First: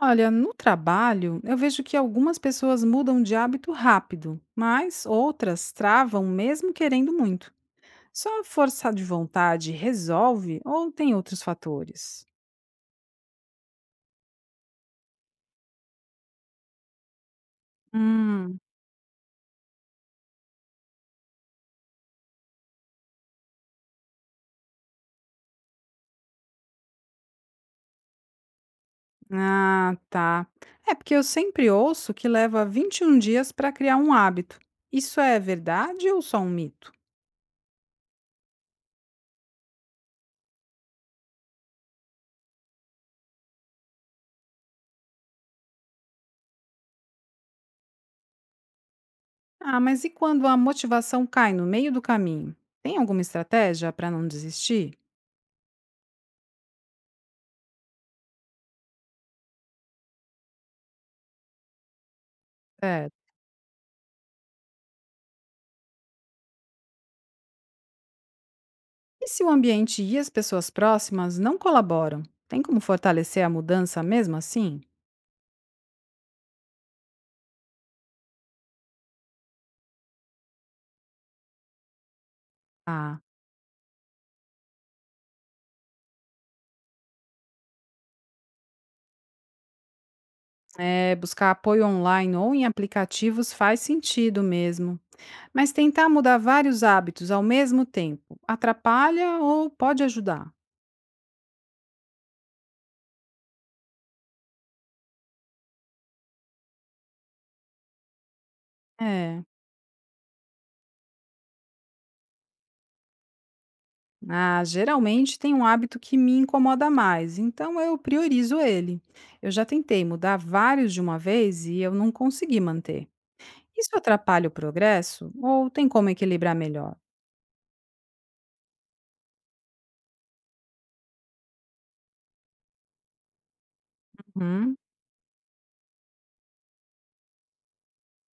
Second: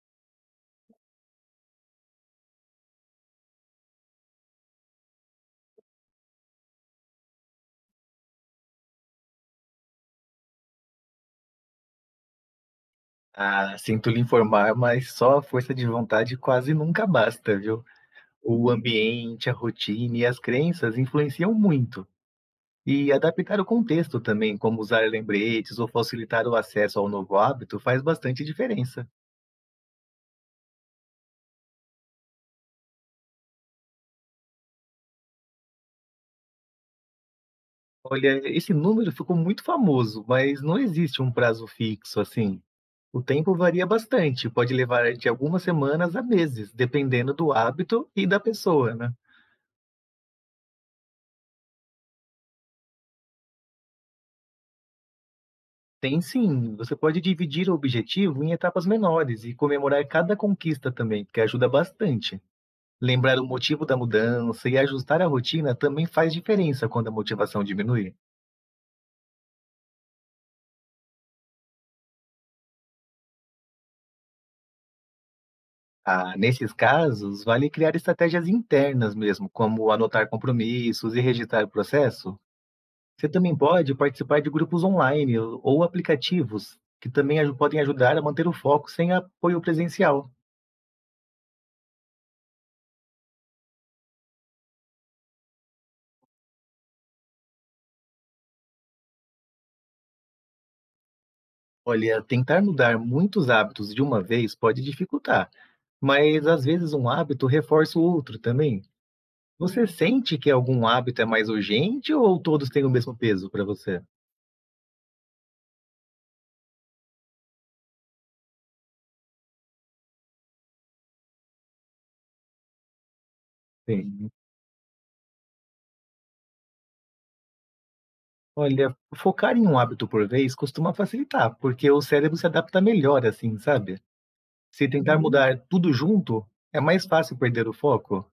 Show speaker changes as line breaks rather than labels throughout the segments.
Olha, no trabalho, eu vejo que algumas pessoas mudam de hábito rápido, mas outras travam mesmo querendo muito. Só a força de vontade resolve ou tem outros fatores?
Ah, sinto lhe informar, mas só a força de vontade quase nunca basta, viu?
Hum,
O ambiente, a rotina e as crenças influenciam muito. E adaptar o contexto também, como usar lembretes ou facilitar o acesso ao novo hábito, faz bastante diferença.
ah, tá. É porque eu sempre ouço que leva 21 dias para criar um hábito. Isso é verdade ou só um mito?
Olha, esse número ficou muito famoso, mas não existe um prazo fixo assim. O tempo varia bastante, pode levar de algumas semanas a meses, dependendo do hábito e da pessoa, né?
Ah, mas e quando a motivação cai no meio do caminho? Tem alguma estratégia para não desistir?
Tem sim, você pode dividir o objetivo em etapas menores e comemorar cada conquista também, que ajuda bastante. Lembrar o motivo da mudança e ajustar a rotina também faz diferença quando a motivação diminui.
E se o ambiente e as pessoas próximas não colaboram? Tem como fortalecer a mudança mesmo assim?
Ah, nesses casos, vale criar estratégias internas mesmo, como anotar compromissos e registrar o processo.
Ah,
Você também pode participar de grupos online ou aplicativos que também podem ajudar a manter o foco sem apoio presencial.
é, buscar apoio online ou em aplicativos faz sentido mesmo. Mas tentar mudar vários hábitos ao mesmo tempo atrapalha ou pode ajudar?
Olha, tentar mudar muitos hábitos de uma vez pode dificultar, mas às vezes um hábito reforça o outro também.
É.
Você sente que algum hábito é mais urgente ou todos têm o mesmo peso para você?
Ah, geralmente tem um hábito que me incomoda mais, então eu priorizo ele. Eu já tentei mudar vários de uma vez e eu não consegui manter. Isso
Sim.
atrapalha o progresso ou tem como equilibrar melhor?
Olha, focar em um hábito por vez costuma facilitar, porque o cérebro se adapta melhor assim, sabe?
Uhum.
Se tentar mudar tudo junto, é mais fácil perder o foco.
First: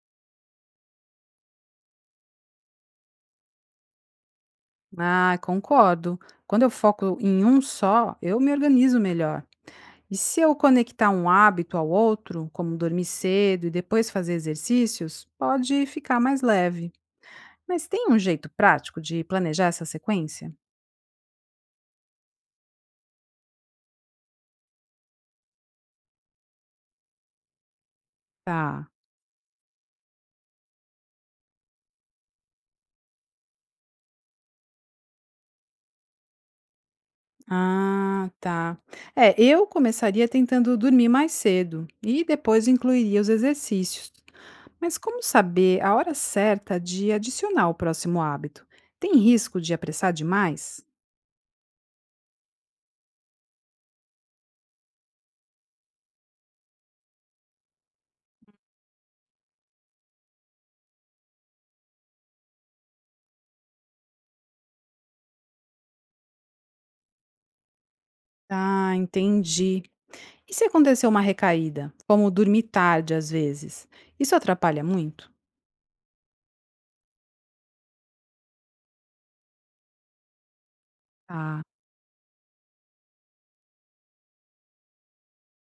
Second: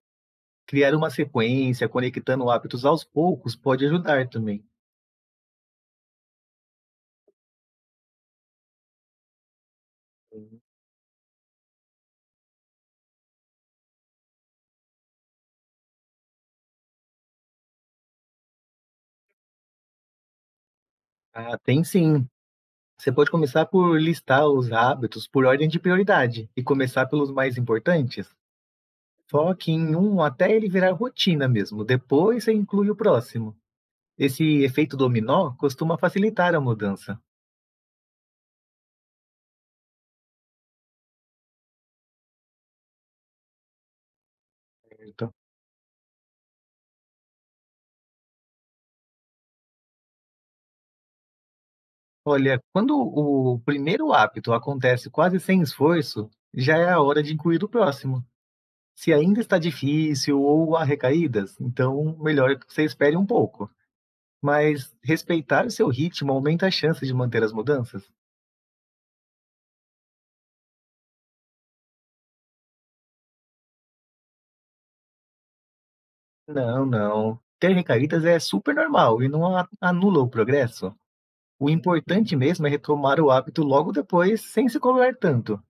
Criar uma sequência, conectando hábitos aos poucos, pode ajudar também.
Ah, concordo. Quando eu foco em um só, eu me organizo melhor. E se eu conectar um hábito ao outro, como dormir cedo e depois fazer exercícios, pode ficar mais leve. Mas tem um jeito prático de planejar essa sequência?
Ah, tem sim. Você pode começar por listar os hábitos por ordem de prioridade e começar pelos mais importantes.
Tá.
Foque em um até ele virar rotina mesmo, depois você inclui o próximo. Esse efeito dominó costuma facilitar a mudança.
Ah, tá. É, eu começaria tentando dormir mais cedo e depois incluiria os exercícios. Mas como
Certo.
saber a hora certa de adicionar o próximo hábito? Tem risco de apressar demais?
Olha, quando o primeiro hábito acontece quase sem esforço, já é a hora de incluir o próximo. Se ainda está difícil ou há recaídas, então melhor que você espere um pouco. Mas respeitar o seu ritmo aumenta a chance de manter as mudanças.
Ah, entendi. E se aconteceu uma recaída, como dormir tarde às vezes, isso atrapalha muito?
Não, não. Ter recaídas é super normal e não anula o progresso.
Ah,
O importante mesmo é retomar o hábito logo depois, sem se cobrar tanto.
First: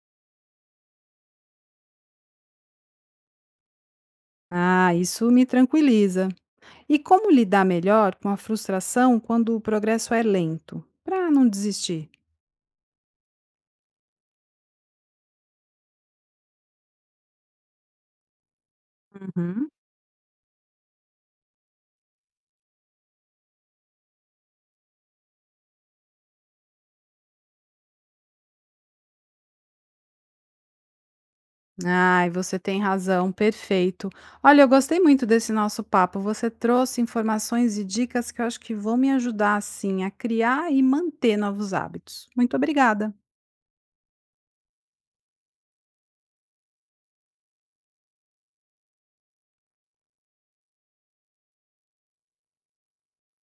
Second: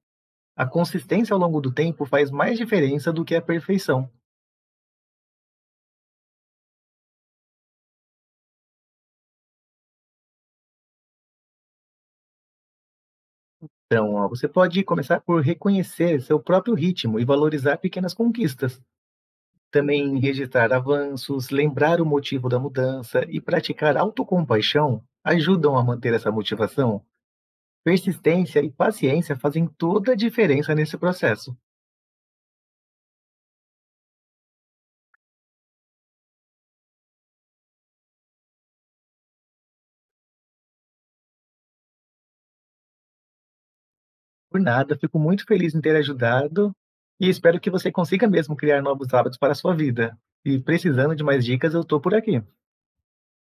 A consistência ao longo do tempo faz mais diferença do que a perfeição.
ah, isso me tranquiliza. E como lidar melhor com a frustração quando o progresso é lento, para não desistir?
Então, ó, você pode começar por reconhecer seu próprio ritmo e valorizar pequenas conquistas.
Uhum.
Também registrar avanços, lembrar o motivo da mudança e praticar autocompaixão ajudam a manter essa motivação. Persistência e paciência fazem toda a diferença nesse processo.
Ai, você tem razão, perfeito. Olha, eu gostei muito desse nosso papo. Você trouxe informações e dicas que eu acho que vão me ajudar, sim, a criar e manter novos hábitos. Muito obrigada.
Por nada, fico muito feliz em ter ajudado e espero que você consiga mesmo criar novos hábitos para a sua vida. E precisando de mais dicas, eu estou por aqui.